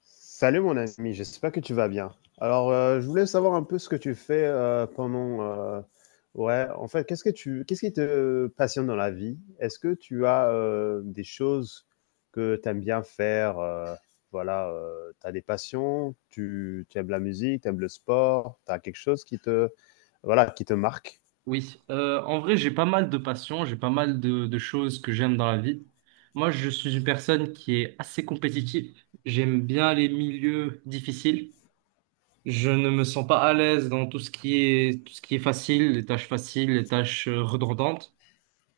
Salut mon ami, j'espère que tu vas bien. Alors, je voulais savoir un peu ce que tu fais pendant... ouais, en fait, qu'est-ce que qu'est-ce qui te passionne dans la vie? Est-ce que tu as des choses que tu aimes bien faire? Voilà, tu as des passions, tu aimes la musique, tu aimes le sport, tu as quelque chose voilà, qui te marque? Oui, en vrai, j'ai pas mal de passions, j'ai pas mal de choses que j'aime dans la vie. Moi, je suis une personne qui est assez compétitive. J'aime bien les milieux difficiles. Je ne me sens pas à l'aise dans tout ce qui est facile, les tâches faciles, les tâches redondantes.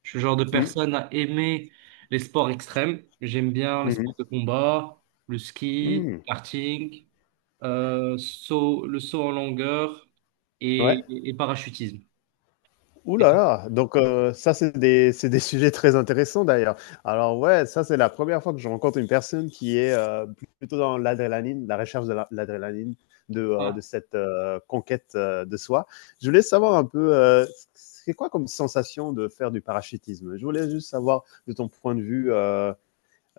Je suis le genre de Mhm, personne à aimer les sports extrêmes. J'aime bien les mhm, sports de combat, le ski, mhm. karting, le saut en longueur Ouais. et parachutisme. Ouh Et là toi? là, donc ça c'est des sujets très intéressants d'ailleurs. Alors ouais, ça c'est la première fois que je rencontre une personne qui est, plutôt dans l'adrénaline, la recherche de la l'adrénaline de, de cette, conquête, de soi. Je voulais savoir un peu, c'est quoi comme sensation de faire du parachutisme? Je voulais juste savoir de ton point de vue, euh,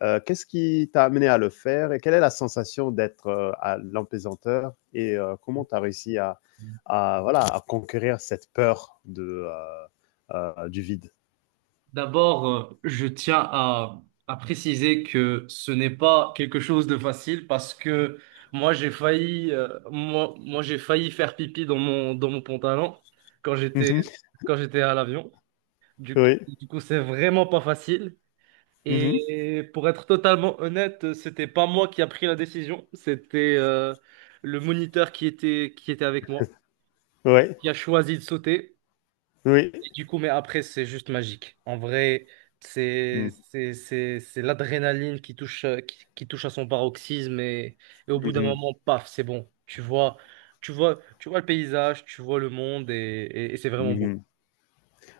euh, qu'est-ce qui t'a amené à le faire et quelle est la sensation d'être à l'empaisanteur et comment tu as réussi à, voilà, à conquérir cette peur de, du vide. D'abord, je tiens à préciser que ce n'est pas quelque chose de facile, parce que moi j'ai failli moi, moi j'ai failli faire pipi dans mon pantalon quand j'étais Mhm. quand j'étais à l'avion. Du coup, Oui. du coup, c'est vraiment pas facile. Mhm. Et pour être totalement honnête, c'était pas moi qui a pris la décision, c'était le moniteur qui était avec moi Oui. qui a choisi de sauter. Oui. Et du coup, mais après, c'est juste magique. En vrai, c'est Mhm. c'est c'est c'est l'adrénaline qui touche qui touche à son paroxysme et au bout d'un Mhm. moment, paf, c'est bon. Tu vois le paysage, tu vois le monde et c'est vraiment beau. Mhm.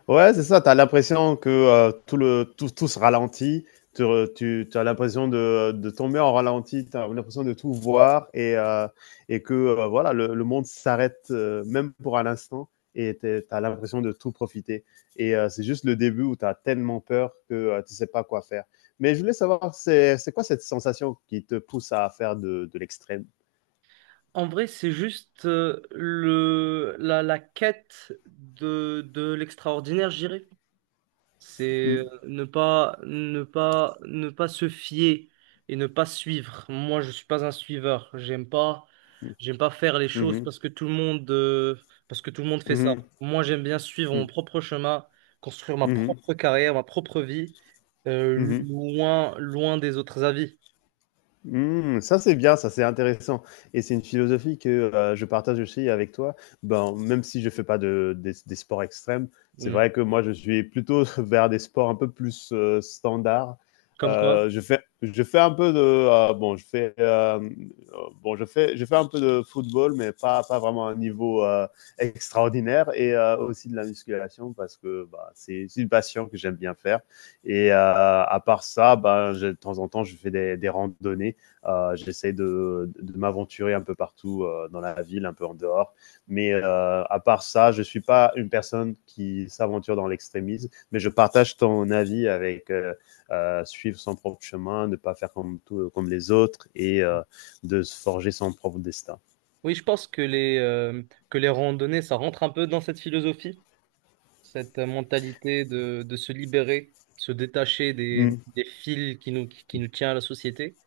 Ouais, c'est ça, tu as l'impression que tout se ralentit, tu as l'impression de tomber en ralenti, tu as l'impression de tout voir et que voilà, le monde s'arrête, même pour un instant, et tu as l'impression de tout profiter. Et c'est juste le début où tu as tellement peur que tu sais pas quoi faire. Mais je voulais savoir, c'est quoi cette sensation qui te pousse à faire de l'extrême? En vrai, c'est juste la quête de l'extraordinaire, je dirais. C'est Mmh, ne pas se fier et ne pas suivre. Moi, je suis pas un suiveur. J'aime pas, mmh, j'aime pas faire les choses mmh, parce que tout le monde fait ça. mmh, Moi, j'aime bien suivre mmh, mon propre chemin, construire ma mmh, propre carrière, ma propre vie, mmh. Loin des autres avis. Mmh, ça c'est bien, ça c'est intéressant et c'est une philosophie que, je partage aussi avec toi. Ben, même si je fais pas de des sports extrêmes, c'est Mm. vrai que moi je suis plutôt vers des sports un peu plus, standards. Comme quoi? Je fais un peu de, heu, bon je fais un peu de football mais pas vraiment à un niveau, extraordinaire, et aussi de la musculation parce que, bah, c'est une passion que j'aime bien faire, et à part ça, ben, j'ai de temps en temps je fais des randonnées. J'essaie de m'aventurer un peu partout dans la ville, un peu en dehors. Mais à part ça, je ne suis pas une personne qui s'aventure dans l'extrémisme, mais je partage ton avis avec suivre son propre chemin, ne pas faire comme, tout, comme les autres, et de se forger son propre destin. Oui, je pense que que les randonnées, ça rentre un peu dans cette philosophie. Cette mentalité de se libérer, se détacher des, Mhm, des fils qui nous tient à la société.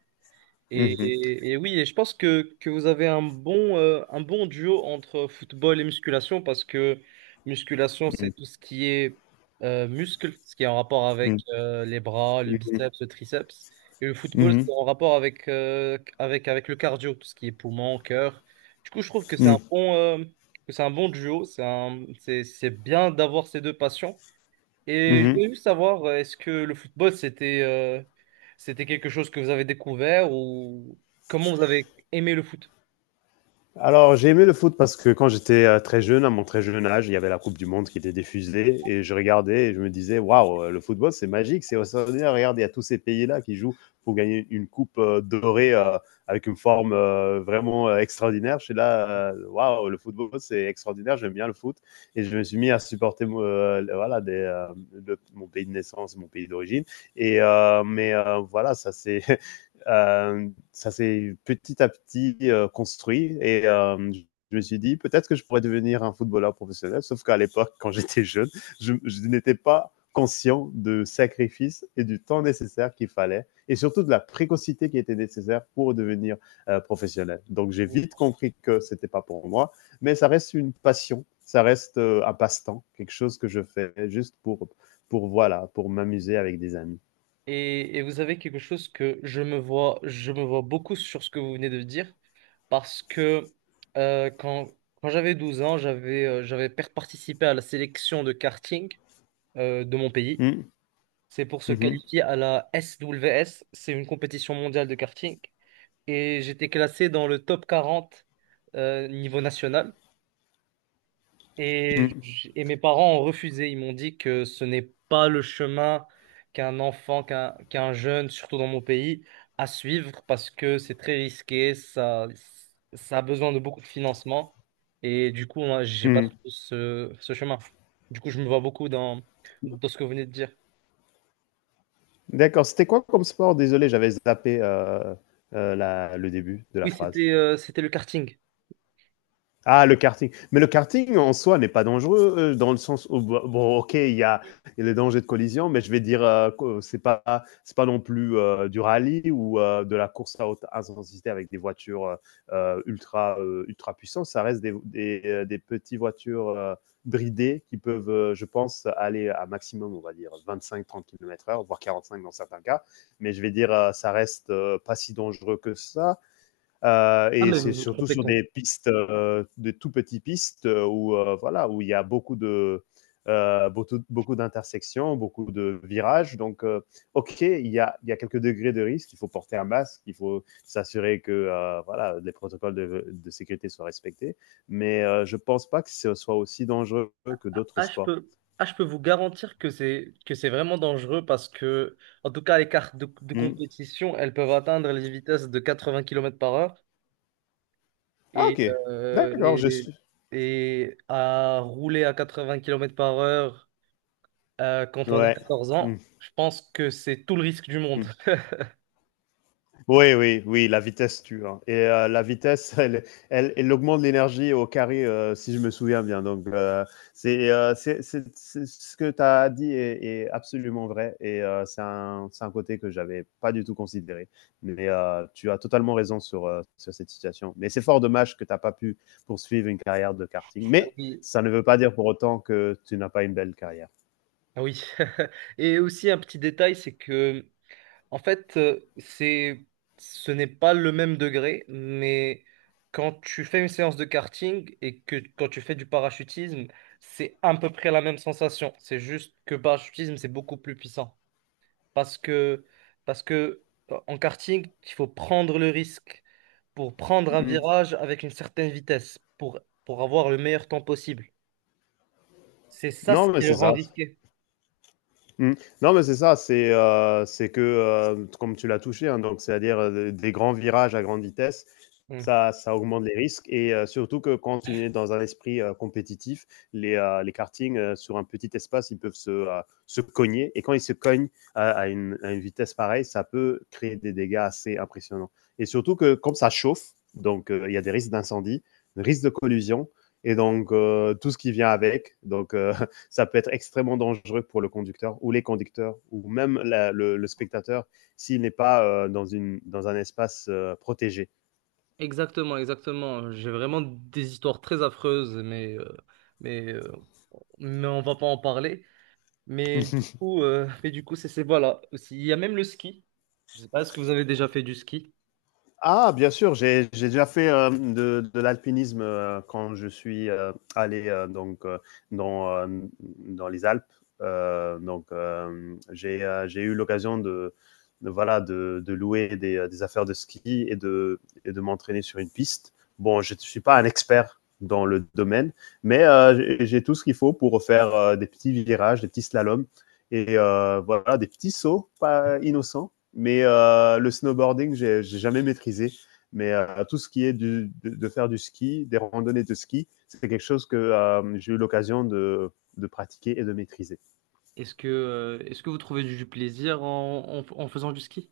Et, mhm, et- et oui, et je pense que vous avez un bon duo entre football et musculation, parce que musculation, c'est mhm, tout ce qui est muscle, ce qui est en rapport avec mhm, les bras, le biceps, le triceps. Et le football, c'est mhm, en rapport avec, avec le cardio, tout ce qui est poumon, cœur. Du coup, je trouve que c'est mhm, que c'est un bon duo. C'est bien d'avoir ces deux passions. Et je mhm. voulais juste savoir, est-ce que le football, c'était quelque chose que vous avez découvert, ou comment vous avez aimé le foot? Alors, j'ai aimé le foot parce que quand j'étais très jeune, à mon très jeune âge, il y avait la Coupe du Monde qui était diffusée et je regardais et je me disais, waouh, le football, c'est magique, c'est extraordinaire. Regardez, il y a tous ces pays-là qui jouent pour gagner une coupe dorée, avec une forme vraiment extraordinaire. Je suis là, waouh, le football, c'est extraordinaire, j'aime bien le foot. Et je me suis mis à supporter voilà, mon pays de naissance, mon pays d'origine. Et mais voilà, ça c'est, ça s'est petit à petit, construit, et je me suis dit peut-être que je pourrais devenir un footballeur professionnel. Sauf qu'à l'époque, quand j'étais jeune, je n'étais pas conscient du sacrifice et du temps nécessaire qu'il fallait et surtout de la précocité qui était nécessaire pour devenir professionnel. Donc j'ai vite compris que c'était pas pour moi, mais ça reste une passion, ça reste un passe-temps, quelque chose que je fais juste pour voilà, pour m'amuser avec des amis. Et vous avez quelque chose, que je me vois beaucoup sur ce que vous venez de dire, parce que euh, quand, quand j'avais 12 ans, j'avais participé à la sélection de karting de mon pays. Mm, C'est pour se mhm, qualifier à la SWS, c'est une compétition mondiale de karting. Et j'étais classé dans le top 40 niveau national. Et, mm, j- et mes parents ont refusé. Ils m'ont dit que ce n'est pas le chemin qu'un enfant, qu'un qu'un jeune, surtout dans mon pays, à suivre, parce que c'est très risqué, ça a besoin de beaucoup de financement. Et du coup, moi, j'ai pas trouvé mm. ce chemin. Du coup, je me vois beaucoup dans ce que vous venez de dire. D'accord, c'était quoi comme sport? Désolé, j'avais zappé le début de la Oui, phrase. c'était le karting. Ah, le karting. Mais le karting en soi n'est pas dangereux dans le sens où, bon, bon, ok, il y a les dangers de collision, mais je vais dire, que c'est pas, non plus du rallye ou de la course à haute intensité avec des voitures, ultra puissantes. Ça reste des petites voitures bridées qui peuvent, je pense, aller à maximum, on va dire, 25-30 km/h, voire 45 dans certains cas. Mais je vais dire, ça reste pas si dangereux que ça. Ah, Et mais c'est vous vous surtout trompez. sur des pistes, des tout petits pistes, où, voilà, où il y a beaucoup de, beaucoup, beaucoup d'intersections, beaucoup de virages. Donc, ok, il y a quelques degrés de risque. Il faut porter un masque, il faut s'assurer que, voilà, les protocoles de sécurité soient respectés. Mais je pense pas que ce soit aussi dangereux que d'autres Ah, je sports. peux, je peux vous garantir que c'est vraiment dangereux parce que, en tout cas, les cartes de Hmm. compétition, elles peuvent atteindre les vitesses de 80 km par heure Ah, et, ok. euh, D'accord, je et, suis. et à rouler à 80 km par heure quand on a Ouais. 14 Hmm. ans, je pense que c'est tout le risque du monde. Hmm. Oui, oui, oui, la vitesse tue, hein. Et la vitesse, elle augmente l'énergie au carré, si je me souviens bien. Donc, c'est, ce que tu as dit est absolument vrai. Et c'est un, côté que j'avais pas du tout considéré. Mais tu as totalement raison sur cette situation. Mais c'est fort dommage que tu n'as pas pu poursuivre une carrière de karting. Ah Mais oui, ça ne veut pas dire pour autant que tu n'as pas une belle carrière. ah oui. Et aussi un petit détail, c'est que en fait, ce n'est pas le même degré, mais quand tu fais une séance de karting et que quand tu fais du parachutisme, c'est à peu près la même sensation. C'est juste que parachutisme, c'est beaucoup plus puissant. Parce que, parce que en karting, il faut prendre le risque pour prendre un Mm. virage avec une certaine vitesse, pour avoir le meilleur temps possible. C'est ça ce Non, mais qui le c'est ça. rend risqué. Mmh. Non, mais c'est ça, c'est que, comme tu l'as touché, hein, donc c'est-à-dire, des grands virages à grande vitesse, Mm. Ça augmente les risques, et surtout que quand tu es dans un esprit compétitif, les kartings, sur un petit espace, ils peuvent se cogner, et quand ils se cognent à, à une vitesse pareille, ça peut créer des dégâts assez impressionnants. Et surtout que comme ça chauffe, donc il y a des risques d'incendie, des risques de collusion, et donc tout ce qui vient avec, donc ça peut être extrêmement dangereux pour le conducteur ou les conducteurs, ou même spectateur, s'il n'est pas dans un espace protégé. Exactement, exactement. J'ai vraiment des histoires très affreuses, mais, euh, mais on va pas en parler. Mais du coup, voilà. Aussi, il y a même le ski. Je sais pas, est-ce que vous avez déjà fait du ski? Ah, bien sûr, j'ai déjà fait de l'alpinisme quand je suis, allé, donc, dans, euh, dans les Alpes. Donc, j'ai eu l'occasion voilà, de louer des affaires de ski, et de m'entraîner sur une piste. Bon, je ne suis pas un expert dans le domaine, mais j'ai tout ce qu'il faut pour faire des petits virages, des petits slaloms, et voilà, des petits sauts pas innocents. Mais le snowboarding, j'ai jamais maîtrisé. Mais tout ce qui est de faire du ski, des randonnées de ski, c'est quelque chose que j'ai eu l'occasion de pratiquer et de maîtriser. Est-ce que vous trouvez du plaisir en faisant du ski?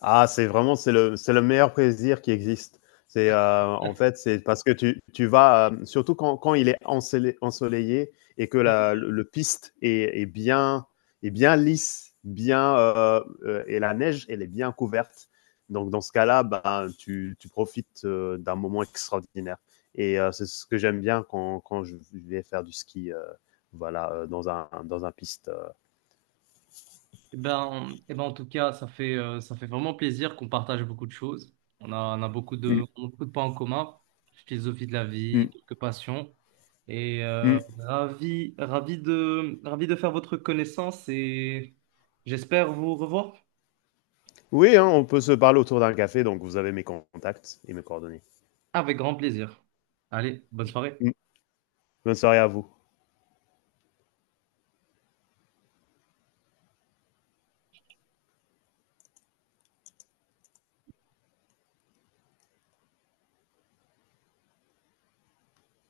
Ah, c'est vraiment, c'est le meilleur plaisir qui existe. C'est, en fait, c'est parce que tu vas, surtout quand il est ensolé ensoleillé et que la le piste est bien lisse, bien, et la neige, elle est bien couverte. Donc dans ce cas-là, ben, tu profites, d'un moment extraordinaire, et c'est ce que j'aime bien quand je vais faire du ski, voilà, dans un, piste. Eh ben, en tout cas, ça fait vraiment plaisir qu'on partage beaucoup de choses. Mmh On a beaucoup de points en commun, philosophie de la mh. vie, quelques passions. Et Mmh. ravi de faire votre connaissance, et j'espère vous revoir Oui, hein, on peut se parler autour d'un café, donc vous avez mes contacts et mes coordonnées. avec grand plaisir. Allez, bonne soirée. Mm. Bonne soirée à vous.